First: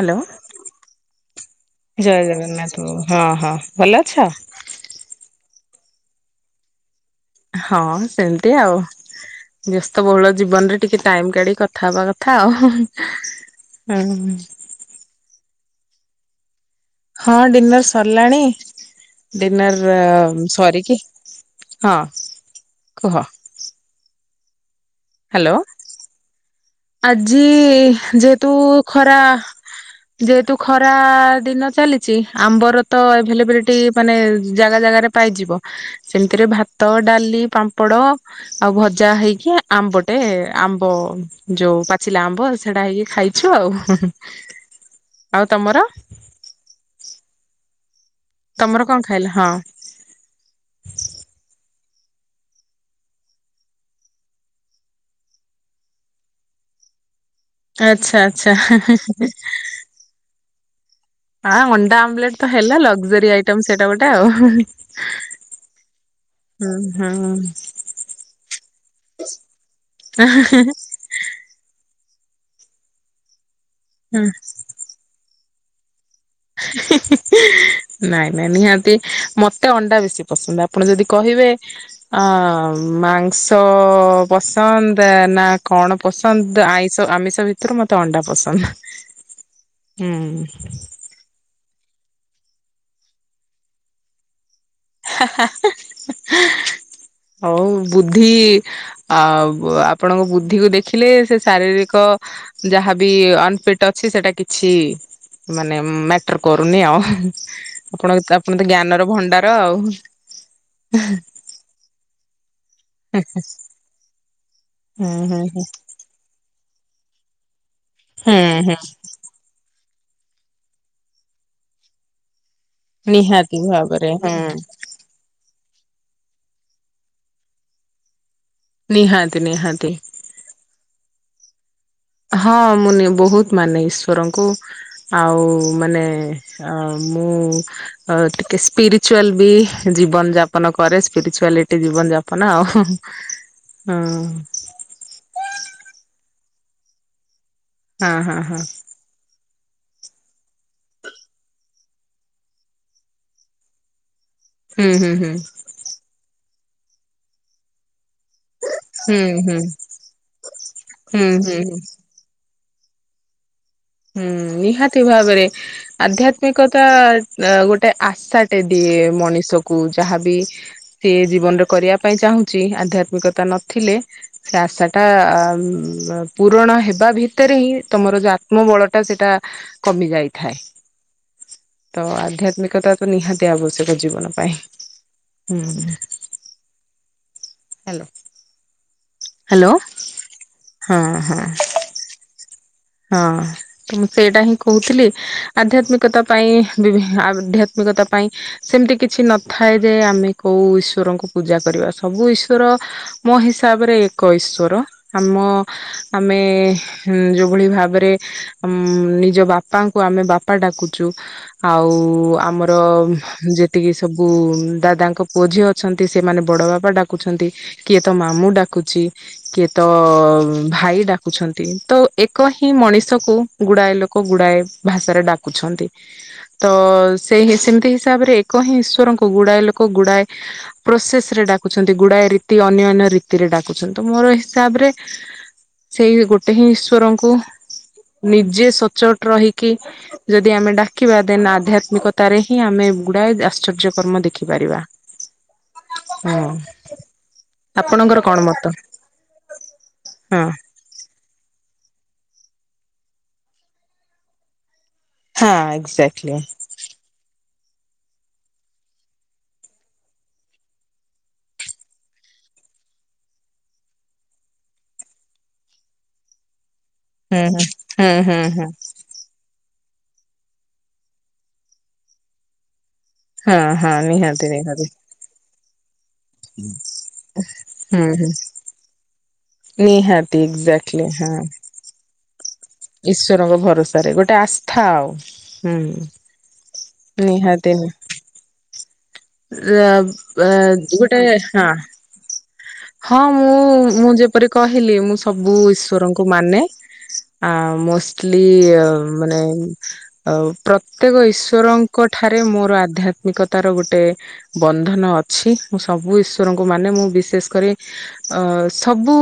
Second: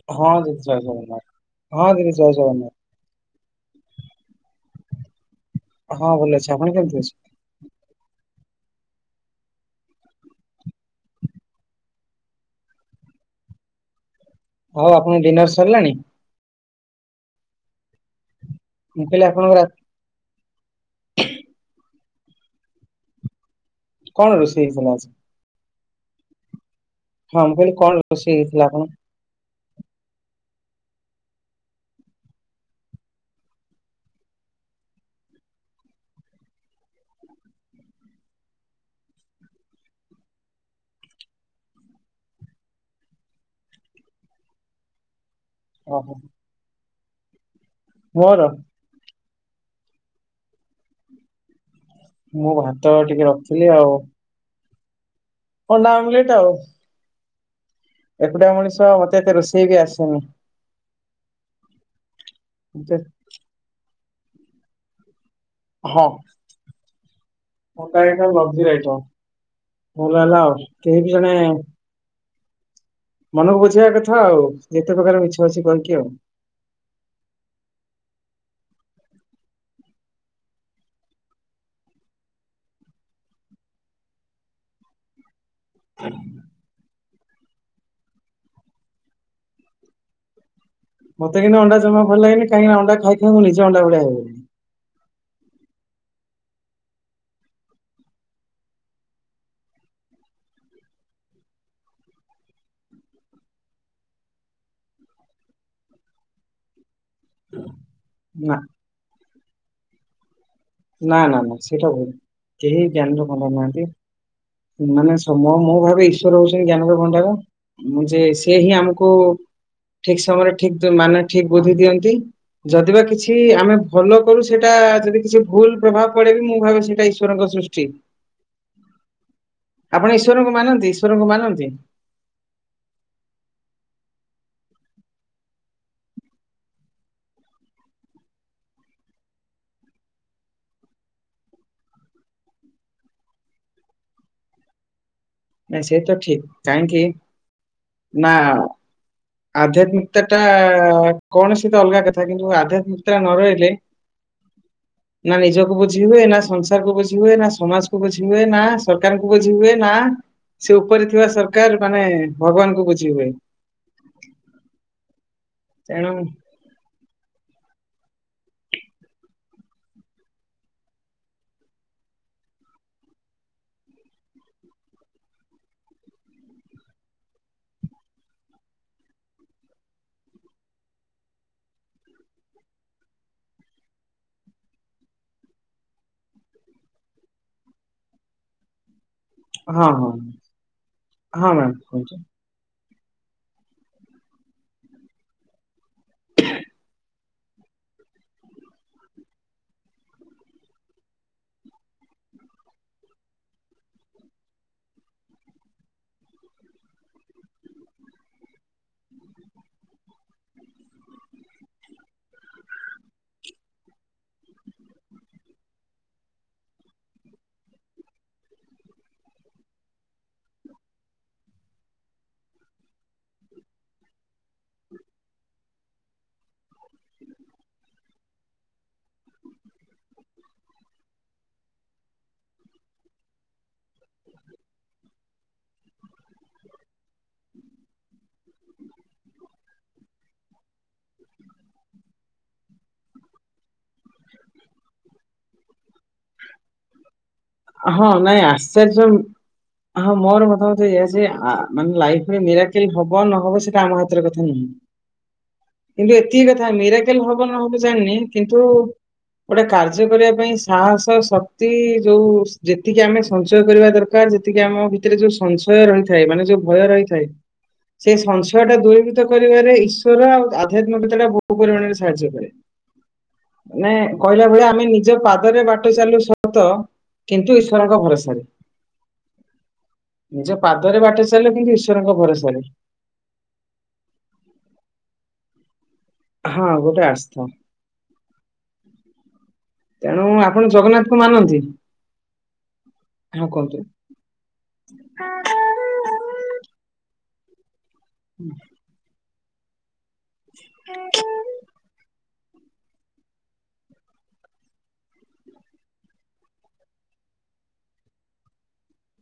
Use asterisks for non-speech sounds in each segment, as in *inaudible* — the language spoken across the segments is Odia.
ହ୍ୟାଲୋ ହଁ ଦିଦି ଜୟ ଜଗନ୍ନାଥ। ଜୟ ଜଗନ୍ନାଥ ହଁ ହଁ ଭଲ ଅଛ? ହଁ ଭଲ ଅଛି ଆପଣ କେମିତି ଅଛନ୍ତି? ହଁ ସେମିତି ଆଉ ବ୍ୟସ୍ତବହୁଳ ଜୀବନରେ ଟିକେ ଟାଇମ୍ କାଢିକି କଥା ହବା କଥା ଆଉ ହୁଁ। ଆଉ ଆପଣ ଡିନର୍ ସାରିଲାଣି? ହଁ ଡିନର୍ ସରିଲାଣି ମୁଁ କହିଲି ଆପଣଙ୍କ ରା ଡିନର୍ ସରିକି ହଁ କୁହ କଣ ରୋଷେଇ ହେଇଥିଲା ଅଜି? ହାଲୋ। ଆଜି ହଁ ମୁଁ କହିଲି କଣ ରୋଷେଇ ଯେହେତୁ ହେଇଥିଲା ଆପଣଙ୍କ? ଖରା ଯେହେତୁ ଖରା ଦିନ ଚାଲିଛି ଆମ୍ବର ତ ଏଭେଲେବିଲିଟି ମାନେ ଜାଗା ଜାଗାରେ ପାଇଯିବ ସେମିତିରେ ଭାତ ଡାଲି ପାମ୍ପଡ ଆଉ ଭଜା ହେଇକି ଆମ୍ବଟେ ଆମ୍ବ ଯୋଉ ପାଚ ଲା ଆମ୍ବ ସେଇଟା ହେଇକି ଖାଇଛୁ ଆଉ। ଆଉ ତମର ଓହୋ। ମୋର ହେଲେ ହଁ। ମୁଁ ଭାତ ଟିକେ ରଖିଥିଲି ଆଉ। ପଣ୍ଡା ଆମଲେଟ ଆଉ ଆଚ୍ଛା ଏକୁଟା ଆଚ୍ଛା ମଣିଷ ମତେ ଏତେ ରୋଷେଇ ବି ଆସେନି ହଁ ଅଣ୍ଡା ଆମଲେଟ ତ ହେଲା ମତେ ଲଗଜରୀ ଆଇଟ ସେଇଟା ଗୋଟେ ଏଟା ଆଉ ହଁ। ହଁ। ମୋ କ କ ଲବଜିି ରାଇ ଭଲ ହେଲା ଆଉ କେହି ବି ଜଣେ ମନେକୁ ବ କଥା ଆଉ ଯେତେ ପ୍ରକାର ମି ଅଛି କର କି ଆଉ ନାଇଁ ନାଇଁ ନିହାତି ମତେ ଅଣ୍ଡା ବେଶୀ ପସନ୍ଦ ଆପଣ ଯଦି କହିବେ ମାଂସ ପସନ୍ଦ ନା କଣ ପସନ୍ଦ ଆଇ ତ ଆମିଷ ଭିତରୁ ମତେ ଅଣ୍ଡା ପସନ୍ଦ ହୁଁ। ମତେ କିନ୍ତୁ ଅଣ୍ଡା ଜମା ଭଲ ଲାଗେନି କାହିଁକିନା ଅଣ୍ଡା ଖାଇ ଖାଇନ୍ତୁ ନିଜ ଅଣ୍ଡା ଭଳିଆ ହେବନି। ହଉ ବୁଦ୍ଧି ଆ ଆପଣଙ୍କ ବୁଦ୍ଧିକୁ ଦେଖିଲେ ସେ ଶାରୀରିକ ଯାହାବ ଅନଫିଟ ଅଛି ସେଟା କିଛି ମାନେ ମ୍ୟାଟର କରୁନି ଆଉ। ଆପଣ ନା ଆପଣ ତ ଜ୍ଞାନର ଭଣ୍ଡାର ରା ଆଉ *inaudible* ନା ନା ନା ସେଇଟା ଭୁଲ କେହି ଜ୍ଞାନ କାମଉନାହାନ୍ତି ହୁଁ ମାନେ ହୁଁ ସମୟ ହୁଁ ମୁଁ ଭାବେ ଈଶ୍ୱର ହେଉଛ। *unintelligible* ମୁଁ ଯେ ସେ ହୁଁ ହିଁ ହୁଁ ଆମକୁ ଠିକ ସମୟରେ ଠିକ ମାନେ ଠିକ ବୁଦ୍ଧି ଦିଅନ୍ତି। ଯଦି ବା କିଛି ନିହାତି ଆମେ ଭାବରେ ଭଲ ହୁଁ କରୁ ସେଇଟା ଯଦି କିଛି ଭୁଲ ପ୍ରଭାବ ପଡେ ବିି ମୁଁ ଭାବେ ସେଇଟା ଈଶ୍ୱରଙ୍କ ସୃଷ୍ଟି। ନିହାତି ନିହାତି ଆପଣ ଈଶ୍ୱରଙ୍କୁ ମାନନ୍ତି ଈଶ୍ୱରଙ୍କୁ ମାନ। *unintelligible* ହଁ ମୁଁ ବହୁତ ମାନେ ଈଶ୍ଵରଙ୍କୁ। ଆଉ ମାନେ ଆ ମୁଁ ଟିକେ ସ୍ପିରୁଚୁଆଲ ବି ଜୀବନ ଯାପନ କରେ। ସ୍ପିରୁଚୁଆଲିଟି ଜୀବନ ଯାପନ ଆଉ ହଁ। ନାଁ ସେ ତ ଠିକ। କାହିଁକି? ହଁ ନା ହଁ ହଁ। ଆଧ୍ୟାତ୍ମିକତା ଟା କୌଣସି ତ ଅଲଗା କଥା। କିନ୍ତୁ ଆଧ୍ୟାତ୍ମିକତା ନ ରହିଲେ ହୁଁ ହୁଁ ହୁଁ ନା ନିଜକୁ ବୁଝି ହୁଏ ନା ସଂସା ବୁଝି ହୁଏ ନା ସମାଜକୁ। ବୁଝି ହୁଏ ନା ହୁଁ ସରକାରଙ୍କୁ ବୁଝି ହୁଁ ହୁଏ ନା ସେ ଉପରେ ହୁଁ ଥିବା ହୁଁ ସରକାର ମାନେ ଭଗବାନଙ୍କୁୁ ବୁଝିହୁଏ। ହୁଁ ନିହାତି ଭାବରେ ତେଣୁ ଆଧ୍ୟାତ୍ମିକତା ଗୋ ଗୋଟେ ଆଶାଟେ ଦିଏ ମଣିଷକୁ ଯାହାବି ସିଏ ଜୀବନରେ କରିବା ପାଇଁ ଚାହୁଁଛି। ଆଧ୍ୟାତ୍ମିକତା ନଥିଲେ ସେ ଆଶାଟା ପୂରଣ ହେବା ଭିତରେ ହିଁ ତମର ବଳ ସେଟା କମି ଯାଇଥାଏ। ତ ଆଧ୍ୟାତ୍ମିକତା ତ ନିହାତି ଜୀବନ ପାଇଁ। ହୁଁ ହ୍ୟାଲୋ। ହଁ ହଁ ହଁ ମ୍ୟାଡମ କୁହନ୍ତୁ। ହଁ ମୁଁ ସେଇଟା ହିଁ କହୁଥିଲି ଆଧ୍ୟାତ୍ମିକତା ପାଇଁ ବିଭି ଆଧ୍ୟାତ୍ମିକତା ପାଇଁ ସେମିତି କିଛି ନଥାଏ ଯେ ଆମେ କୋଉ ଈଶ୍ଵରଙ୍କୁ ପୂଜା କରିବା ସବୁ ଈଶ୍ଵର ମୋ ହିସାବରେ ଏକ ଈଶ୍ଵର ଆମ ଆମେ ଯୋଉ ଭଳି ଭାବରେ ନିଜ ବାପାଙ୍କୁ ଆମେ ବାପା ଡାକୁଛୁ ଆଉ ଆମର ଯେତିକି ସବୁ ଦାଦାଙ୍କ ପୁଅ ଝିଅ ଅଛନ୍ତି ସେମାନେ ବଡ ବାପା ଡାକୁଛନ୍ତି କିଏ ତ ମାମୁଁ ଡାକୁଛି କିଏ ତ ଭାଇ ଡାକୁଛନ୍ତି ତ ଏକ ହିଁ ମଣିଷକୁ ଗୁଡାଏ ଲୋକ ଗୁଡାଏ ଭାଷାରେ ଡାକୁଛନ୍ତି ତ ସେଇ ସେମିତି ହିସାବରେ ଏକ ହିଁ ଈଶ୍ୱରଙ୍କୁ ଗୁଡାଏ ଲୋକ ଗୁଡାଏ ପ୍ରୋସେସ ରେ ଡାକୁଛନ୍ତି ଗୁଡାଏ ରୀତି ଅନ୍ୟ ଅନ୍ୟ ରୀତିରେ ଡା *unintelligible* ମୋର ହିସାବରେ ସେଇ ଗୋଟେ ହିଁ ଇଶ୍ ଈଶ୍ଵରଙ୍କୁ ନିଜେ ସଚୋଟ ରହିକି ଯଦି ଆମେ ଡାକିବା ଦେନ ଆଧ୍ୟାତ୍ମିକତାରେ ହିଁ ଆମେ ଗୁଡାଏ ଆଶ୍ଚର୍ଯ୍ୟକର୍ମ ଦେଖିପାରିବା। ହୁଁ। ହଁ ନାଇଁ ଆଶ୍ଚର୍ଯ୍ୟ ହଁ ମୋର ମତାମତ ଏଇଆ ଯେ ଆ ଲାଇଫ ମିରାକିଲ ହବ ନହବ ସେଇଟା ଆମ ହାତରେ କଥା ନୁହେଁ। ହଁ କିନ୍ତୁ ଏକ୍ଜାକ୍ଟଲି ହୁଁ ଏତିକି କଥା ମିରାକେଲ ହ ହବ ନହବ ଜାଣିନି କିନ୍ତୁ ଗୋଟେ କାର୍ଯ୍ୟ କରିବା ପାଇଁ ସାହସ ଶକ୍ତି ଯୋଉ ଯେତିକି ଆମେ ସଞ୍ଚୟ କରିବା ଦରକାର ଯେତିକି ଆମ ଭିତରେ ଯୋଉ ସଂଶୟ ରହିଥାଏ ମାନେ ଯୋଉ ଭୟ ରହିଥାଏ। ସେ ହୁଁ ହୁଁ ହୁଁ ସଂଶୟ ହୁଁ ଟା ଦୂରଭୂତ କରିବାରେ ଇଶ୍ ଆଉ ଆଧ୍ୟାତ୍ମିକତା ଟା ବହୁ ପରିମାଣରେ ସାହାଯ୍ୟ କରେ। ହଁ ହଁ ନାଇଁ କହିଲା ନିହାତି ଭଳିଆ ଆମେ ନିହାତି ନିଜ ପାଦରେ ବାଟ ଚାଲୁ, ହଁ ତ, କିନ୍ତୁ ଈଶ୍ଵରଙ୍କ ହୁଁ ହୁଁ ଭରସାରେ। ନିହାତି ନିଜ ପାଦରେ ବାଟ ଚାଲିଲେ କିନ୍ତୁ ଈଶ୍ଵରଙ୍କ ଘରେ ଭରସାରେ। ଈଶ୍ଵରଙ୍କ ଭରସାରେ ଗୋଟେ ଆସ୍ଥା ଆଉ। ହୁଁ ହଁ ଗୋଟେ ଆସ୍ଥା ନିହାତି ନି ଅ ତେଣୁ ଅ ଆପଣ ଜଗନ୍ନାଥଙ୍କୁ ଗୋଟେ ମାନନ୍ତି ହଁ। ହଁ ମୁଁ ମୁଁ ଯେପରି କହିଲି ମୁଁ ସବୁ ଈଶ୍ୱରଙ୍କୁ ମାନେ। ଆଉ ମୋ ଲି ଅ ମାନେ *inaudible* ଆଉ ପ୍ରତ୍ୟେକ ଈଶ୍ବରଙ୍କ ଠାରେ ମୋର ଆଧ୍ୟାତ୍ମିକତାର ଗୋଟେ ବନ୍ଧନ ଅଛି ମୁଁ ସବୁ ଈଶ୍ଵରଙ୍କୁ ମାନେ ମୁଁ କରେ ଅ ସବୁ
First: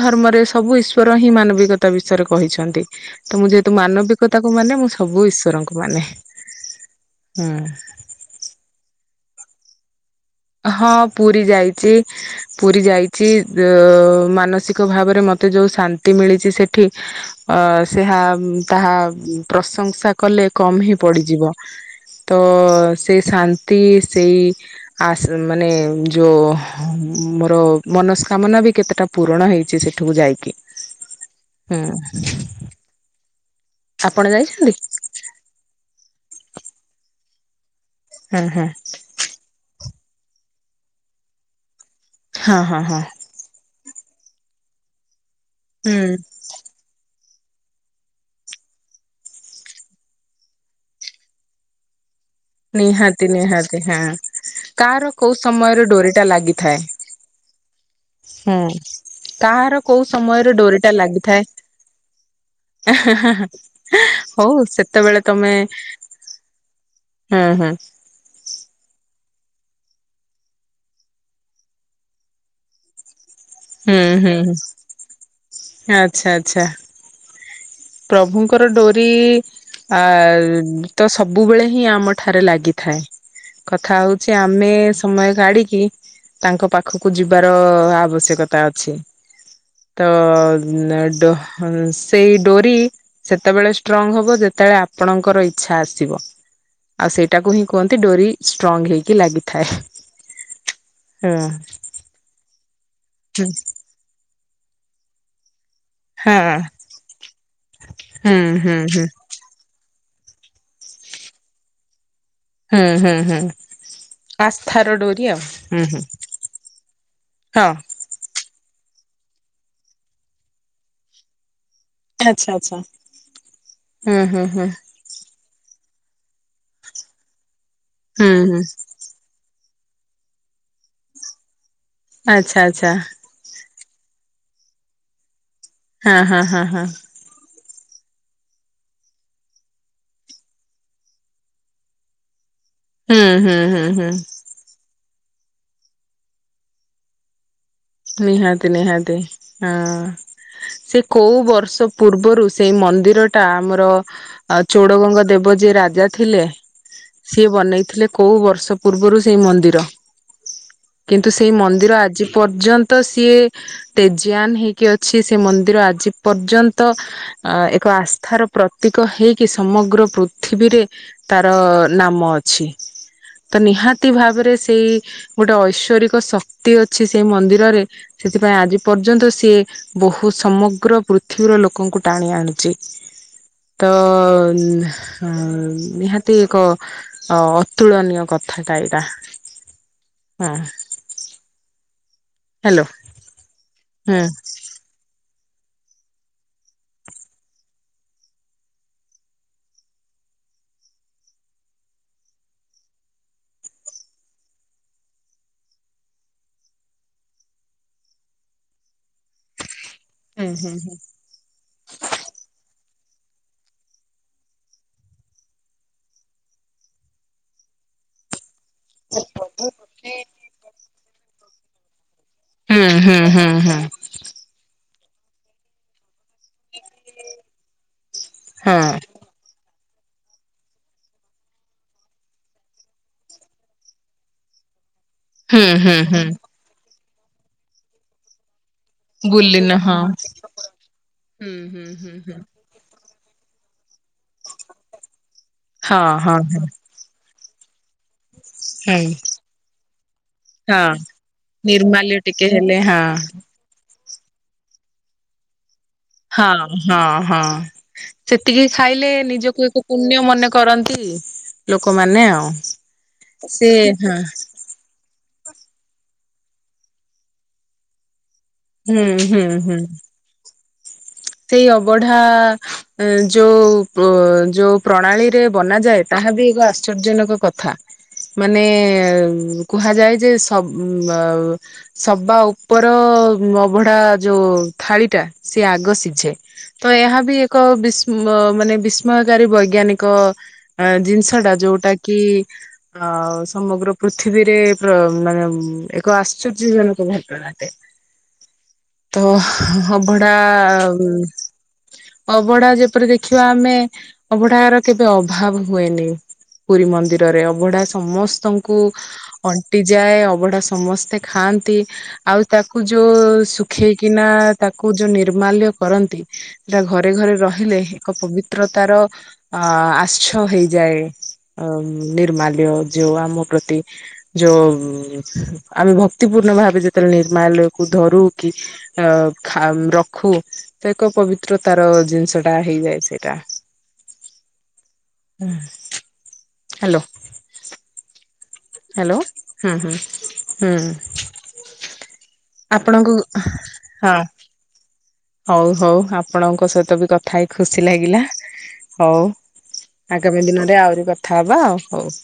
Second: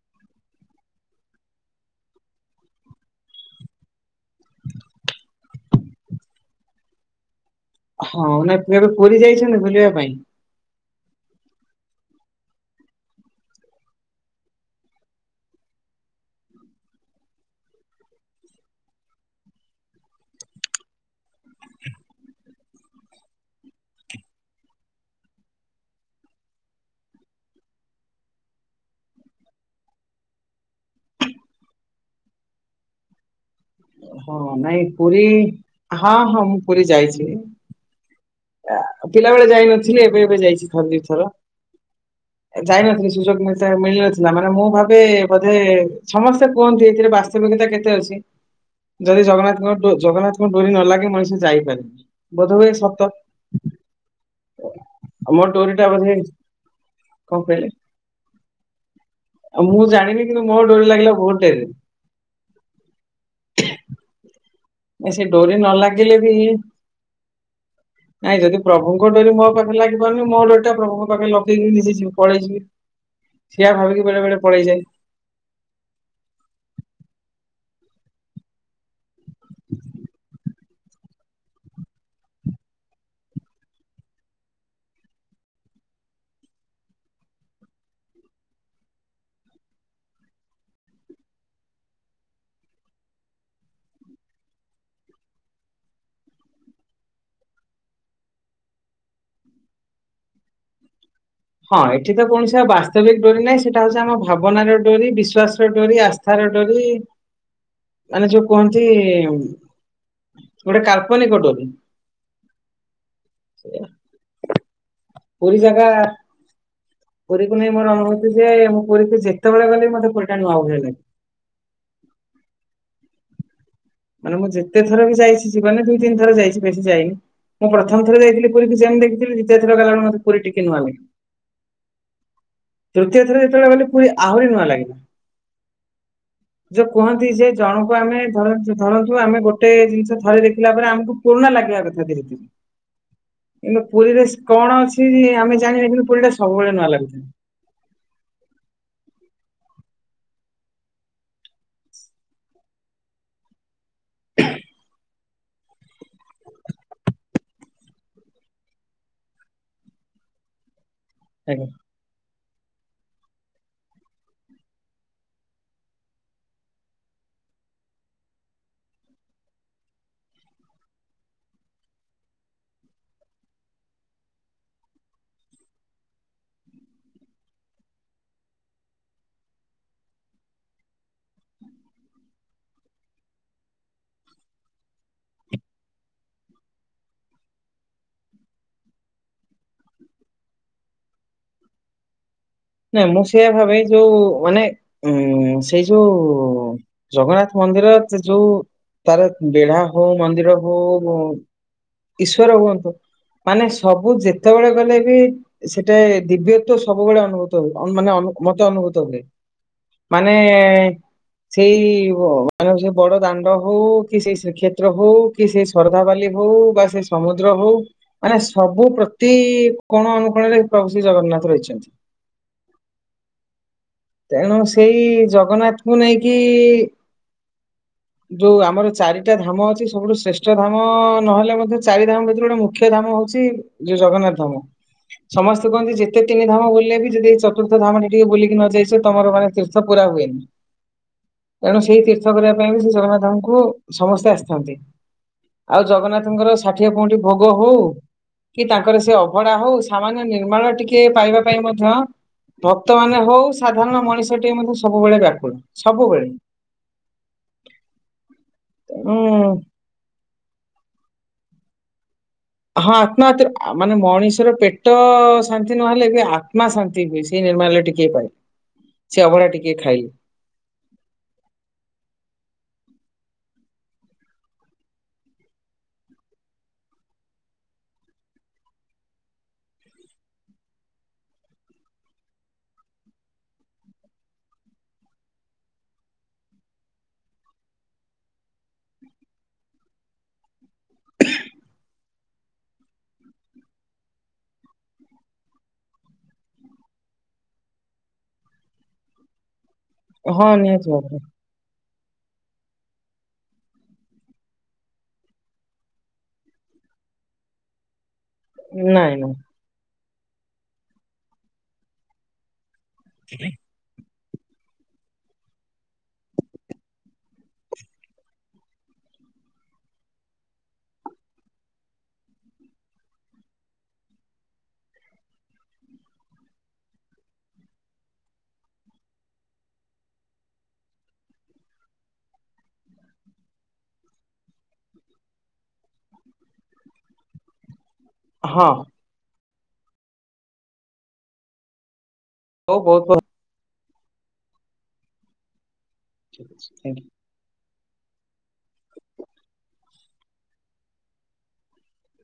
ଧର୍ମରେ ସବୁ ଈଶ୍ୱର ହିଁ ମାନବିକତା ବିଷୟରେ କହିଛନ୍ତି। ତ ମୁଁ ଯେହେତୁ ମାନବିକତାକୁ ମାନେ ମୁଁ ସବୁ ଈଶ୍ବରଙ୍କୁ ମାନେ। ହଁ ନା ଏ ଏବେ ପୁରୀ ଯାଇ ଚନ୍ତି ବୁଲିବା ପାଇଁ? ହଁ ପୁରୀ ଯାଇଛି ପୁରୀ ଯାଇଛି ଅ ମାନସିକ ଭାବରେ ମତେ ଯୋଉ ଶାନ୍ତି ମିଳିଛି ସେଠି ଅ ସେ ହା ତାହା ପ୍ରଶଂସା କଲେ କମ ହିଁ ପଡିଯିବ। ତ ସେଇ ଶାନ୍ତି ସେଇ ଆସ ମାନେ ଯୋଉ ମୋର ମନସ୍କାମନା ବି କେତେଟା ପୂରଣ ହେଇଛି ସେଠୁକୁ ଯାଇକି। ହୁଁ। ଆପଣ ହଁ ଯାଇଛନ୍ତି? ନାଇଁ ପୁରୀ ହଁ ହଁ ମୁଁ ପୁରୀ ଯାଇଛି। ହୁଁ ହୁଁ। ଆ ପିଲାବେଳେ ଯାଇନ ଥିଲି ଏବେ ଏବେ ଯାଇଛି ଥରେ ଦି ଥର। ହଁ ହଁ ହଁ ଯାଇନଥିଲି ସୁଯୋଗ ମିଳିତେ ମିଳିନଥିଲା ମାନେ ମୁଁ ଭାବେ ବୋଧେ ହୁଁ ସମସ୍ତେ କୁହନ୍ତି ଏଇଥିରେ ବା ତବତା କେତେ ଅଛି। ଯଦି ଜଗନ୍ନାଥଙ୍କ ଡୋ ଜଗନ୍ନାଥଙ୍କ ଡୋରି ନ ଲାଗେ ମଣିଷ ଯାଇପାରେନି। ବୋଧ ହୁଏ ସତ ନିହାତି ନିହାତି ହଁ କାହାର ଆଉ କୋଉ ମୋ ଡୋରି ଟା ସମୟରେ ବୋଧେ ଡୋରିଟା ଲାଗିଥାଏ। କଣ କହିଲେ ହୁଁ ଆଉ କାହାର ମୁଁ କୋଉ ଜାଣିନି କିନ୍ତୁ ସମୟର ମୋ ଡୋରି ଡୋରିଟା ଲାଗିଲା ବହୁତ ଲାଗିଥାଏ। ଡେରିରେ *inaudible* ସେତେବେଳେ ସେ ତମେ ଡୋରି ନ ଲାଗିଲେ ବି ହୁଁ ହୁଁ ନାଇଁ ଯଦି ପ୍ରଭୁଙ୍କ ଡୋରି ମୋ ପାଖରେ ଲାଗି ପାରୁନି ମୋ ଡୋରିଟା ପ୍ରଭୁଙ୍କ ପାଖେ ଲଗେଇକି ନିଜେ ଯିବି ପଳେଇଯିବି। ସେଇଆ ହୁଁ ଭାବିକି ବେଳେ ବେଳେ ହୁଁ ପଳେଇଯାଏ। ଆଚ୍ଛା ଆଚ୍ଛା। ପ୍ରଭୁଙ୍କର ଡୋରି ଆ ତ ସବୁବେଳେ ହିଁ ଆମ ଠାରେ ଲାଗିଥାଏ। କଥା ହଉଛି ଆମେ ସମୟ କାଢିକି ତାଙ୍କ ପାଖକୁ ଯିବାର ଆବଶ୍ୟକତା ଅଛି। ତ ଡୋ ଡୋରି ସେତେବେଳେ ଷ୍ଟ୍ରଙ୍ଗ ହବ ଯେତେବେଳେ ଆପଣଙ୍କର ଇଚ୍ଛା ଆସିବ ଆଉ ସେଇଟାକୁ ହିଁ କୁହନ୍ତି ଡୋରି ଷ୍ଟ୍ରଙ୍ଗ ହେଇକି ଲାଗିଥାଏ। ହଁ ଏଠି ତ କୌଣସି ଆଉ ବାସ୍ତ ସ୍ତବିକ ଡୋରି ନାଇଁ ସେଇଟା ହଉଛି ଆମ ଭାବନାର ଡୋରି ବିଶ୍ୱାସ, ଡୋରି ଆସ୍ଥାର ହଁ ଡୋରି ମାନେ ଯୋଉ ହୁଁ କୁହନ୍ତି, ହୁଁ ଗୋଟେ କାଳ୍ପନିକ ଡୋରି, ହୁଁ ହୁଁ ହୁଁ ସେଇଆ। ଆସ୍ଥାର ଡୋରି, ଆଉ ପୁରୀ ଜାଗା ହୁଁ ହୁଁ ପୁରୀକୁ ହଁ ନେଇ ମୋର ଅନୁଭୂତି ଯେ, ମୁଁ ପୁରୀ ଯେତେବେଳେ ଗଲେ ମତେ ପୁରିଟା ନୂଆ ଭଳିଆ ଲାଗେ। ଆଚଛା ଆଚ୍ଛା ହୁଁ ମାନେ ହୁଁ ମୁଁ ହୁଁ ଯେତେ ଥର ବି ଯାଇଛି ଯ ମାନେ ଦ ଦିନ ଥର ଯାଇଛି ବେଶୀ ଯାଇନି। ମୁଁ ପ୍ରଥମ ଥର ହୁଁ ଜାଇଥିଲି ହୁଁ ପୁରୀକୁ ଯେନ୍ତି ଦେଖିଥିଲି *inaudible* ମତେ ପୁରୀ ଟିକେ ନୂଆଁ ଲାଗଗେ ଆଚ୍ଛା ଆଚ୍ଛା ତୃତୀୟ ଥରେ ଯେତେବେଳେ ମେ ପୁର ଆହୁରି ନୂଆ ଲାଗେ ହଁ ହଁ ହଁ ହଁ, ଯେ ଜଣଙ୍କୁ ଆମେ ଧରନ୍ତୁ। ଧରନ୍ତୁ ଆମେ ଗୋଟେ ଜିନିଷ ଥରେ ଦେଖିଲା ପରେ ଆମକୁ ପୁରୁଣା ଲାଗିବା କଥା ଧୀରେ ଧୀରେ, ହୁଁ ହୁଁ ହୁଁ ଏବେ ହୁଁ ପୁରୀରେ କଣ ଅଛି, ସେ ଆମେ ଜାଣେ ପୁରୀ ଟା ସବୁବେଳେ ନୂଆ ଲାଗିଥାଏ। ନିହାତି ନିହାତି ହଁ ସେ କୋଉ ବର୍ଷ ପୂର୍ବରୁ ସେଇ ମନ୍ଦିର ଟା ଆମର ଆଉ ଚୋଡଗଙ୍ଗ ଦେବ ଯିଏ ରାଜା ଥିଲେ ସିଏ ବନେଇଥିଲେ କୋଉ ବର୍ଷ ପୂର୍ବରୁ ସେଇ ମନ୍ଦିର କିନ୍ତୁ ସେଇ ଆଜ୍ଞା। ମନ୍ଦିର ଆଜି ପର୍ଯ୍ୟନ୍ତ ତ ସିଏ ତେଜଆାନ ହେଇକି ଅଛି ସେ ମନ୍ଦିର ଆଜି ପର୍ଯ୍ୟନ୍ତ ଏକ ଆସ୍ଥାର ପ୍ରତୀକ ହେଇକି ସମଗ୍ର ପୃଥିବୀରେ ତାର ନାମ ଅଛି ତ ନିହାତି ଭାବରେ ସେଇ ଗୋଟେ ଐଶ୍୍ୱରିକ ଶକ୍ତି ଅଛି ସେଇ ମନ୍ଦିରରେ ସେଥିପାଇଁ ଆଜି ପର୍ଯ୍ୟନ୍ତ ସିଏ ବହୁତ ସମଗ୍ର ପୃଥିବୀର ଲୋକଙ୍କୁ ଟାଣି ଆଣୁଛି ତ ନିହାତି ଏକ ଅତୁଳନୀୟ କଥାଟା ଏଇଟା ହଁ ହ୍ୟାଲୋ ନାଇଁ ମୁଁ ସେଇୟଆ ଭାବେ ଯୋଉ ହୁଁ। ମାନେ, ଉଁ ସେଇ ଯୋଉ ଜଗନ୍ନାଥ ମନ୍ଦିର ଯୋଉ ତାର ବେଢା ହଉ ମନ୍ଦିର ହଉ ଈଶ୍ୱର ହୁଅନ୍ତୁ ମାନେ ସବୁ ଯେତେବେଳେ ଗଲେ ବି ସେଟା ଦିବ୍ୟତ୍ଵ ସବୁବେଳେ ଅନୁଭୂତ ମାନେ ମତେ ଅନୁଭୂତ ହୁଏ। ମାନେ ହୁଁ ହୁଁ ହୁଁ। ସେଇ ମାନ ସେ ବଡ ଦାଣ୍ଡ ହଉ କି ସେଇ ଶ୍ରୀକ୍ଷେତ୍ର ହଉ କି ସେଇ ଶ୍ରଦ୍ଧା ବାଲି ହଉ ବା ସେ ସମୁଦ୍ର ହଉ ମାନେ ସବୁ ପ୍ରତି କୋଣ ଅନୁକୋଣରେ ପ୍ରଭୁ ଶ୍ରୀ ଜଗନ୍ନାଥ ରହିଛନ୍ତି। ହୁଁ ହୁଁ ହୁଁ ହୁଁ ତେଣୁ ସେଇ ଜଗନ୍ନାଥଙ୍କୁ ନେଇକି କି ଯୋଉ ହଁ ଆମର ଚାରିଟା ଧାମ ଅଛି ସବୁଠୁ ଶ୍ରେଷ୍ଠ ଧାମ ନହେଲେ ମଧ୍ୟ ଚାରି ଧାମ ଭିତରେ ଗୋଟେ ମୁଖ୍ୟ ଧାମ ହଉଛି ଯୋଉ ଜଗନ୍ନାଥ ଧାମ। ହୁଁ ସମସ୍ତେ କୁହନ୍ତି ହୁଁ ଯେତେ ହୁଁ ତିନି ଧାମ ବୁଲିଲେ ବି- ଯଦି ଚତୁର୍ଥ ଧାମାନ ଟିକେ ବୁଲି କି ନଯାଇ ତମର ମାନେ ବୁଲିନ ତୀର୍ଥ ହଁ। ପୁରା ହୁଏନି ହୁଁ ଏଣୁ ହୁଁ ସେଇ ହୁଁ ତୀର୍ଥ ହୁଁ। କରିବା ପାଇଁ ବି ସେ ସେମାନେ ତାଙ୍କୁ ସମସ୍ତେ ଆସିଥାନ୍ତି ଆଉ ହଁ ହଁ ଜଗନ୍ନାଥଙ୍କର ହଁ ହୁଁ ଷାଠିଏ ପଉଟି ଭୋଗ ହଉ କି ତାଙ୍କର ସେ ଅଭଢା ହଉ ସାମାନ୍ୟ ନିର୍ମାଣ ହଁ ଟିକେ ପାଇବା ପାଇଁ ମଧ୍ୟ ନିର୍ମାଲ୍ୟ ଟିକେ ହେଲେ ଭକ୍ତ ହଁ। ମାନ ହଉ ରଣ ମଣିଷ ଟଟି ମ ମଧ୍ୟ ସବୁବେଳେ ବ୍ୟାକୁଳ ସବୁବେଳେ ହଁ ହଁ ହଁ ସେତିକି ଖାଇଲେ ତେଣୁ ନିଜକୁ ଏକ ପୁଣ୍ୟ ମନେ କରନ୍ତି ଲୋକମାନେ ଆଉ ହଁ ଆତ୍ମହତ ସେ ମାନେ ହଁ ମଣିଷର ପେଟ ଶାନ୍ତି ନହେଲେ ଏବେ ଆତ୍ମା ଶାନ୍ତି ହୁଏ ସେଇ ନିର୍ମାଣରେ ଟିକେଏ ପାଇ ହୁଁ ସେ ହୁଁ ଅଭଡ଼ା ଟିକେ ହୁଁ ଖାଇ ସେଇ ଅବଢା ଯୋଉ ଯୋଉ ପ୍ରଣାଳୀରେ ବନାଯାଏ ତାହା ବି ଏକ ଆଶ୍ଚର୍ଜନକ କଥା ମାନେ କୁହାଯାଏ। ଯେ ସବା ଉପର ଅବଢା ଯୋଉ ଥାଳିଟା ସେି ଆଗ ସିଧ ତ ଏହା ବି ଏକ ବି ମାନେ ବିସ୍ମୟକାରୀ ବୈଜ୍ଞାନିକ ଜିନିଷ ଟା ଯୋଉଟା କି ଅ ସମଗ୍ର ପୃଥିବୀରେ ମାନେ ଏକ ଆଶ୍ଚର୍ଯ୍ୟ ଜନକ ଘାତ୍ର ଘଟେ ତ ହଁ ଭଡ଼ା ହଁ ନିହାତି ଭାବରେ ହୁଁ ଅବଢା ଯେପରି ଦେଖିବା ଆମେ ଅବଢାର କେବେ ଅଭାବ ହୁଏନି। ପୁରୀ ମନ୍ଦିରରେ ଅବଢା ସମସ୍ତ ଙ୍କୁ ନାଇଁ ନାଇଁ ଅଣ୍ଟି ଯାଏ ଅଭଢା ସମସ୍ତେ ଖାଆନ୍ତି ଆଉ ତାକୁ ପୂ ଯଉ ଶୁଖେଇ କିନା ତାକୁ ଯେଉଁ ନିର୍ମାଲ୍ୟ ପରନ୍ତୁ ତା ଘରେ ଘରେ ରହିଲେ ଏକ ପବିତ୍ର ପିତ୍ରତାର ଆଶ୍ଛ ହେଇଯାଏ ନିର୍ମାଲ୍ୟ ଯୋଉ ଆମ ପ୍ରତି ଯୋଉ ଆମେ ଭକ୍ତିପୂର୍ଣ୍ଣ ଭାବେ ଯେତେବେଳେ ନିର୍ମାଲ୍ୟକୁୁ ଧରୁ କି ରଖୁ ସେ ଏକ ପବିତ୍ର ତାର ଜିନିଷଟା ହେଇଯାଏ ସେଇଟା ହ୍ୟାଲୋ ହଁ ହ୍ୟାଲୋ ହଁ ହଁ ହୁଁ ହଉ ବହୁତ ଆପଣଙ୍କୁ ବହୁତ ହଁ ହଉ ହଉ ଠିକ୍ ଆପଣଙ୍କ ଅଛି ସହିତ ଥ୍ୟାଙ୍କ ବି ୟୁ କଥା ହେଇ ଖୁସି ଖୁସି ଲାଗିଲା ହଉ ଆଗାମୀ ଦିନରେ ଆହୁରି କଥା ହବା ଆଉ ହଉ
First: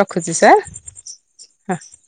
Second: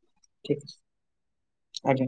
ରଖୁଛି ଠିକ ଅଛି ସାର ଆଜ୍ଞା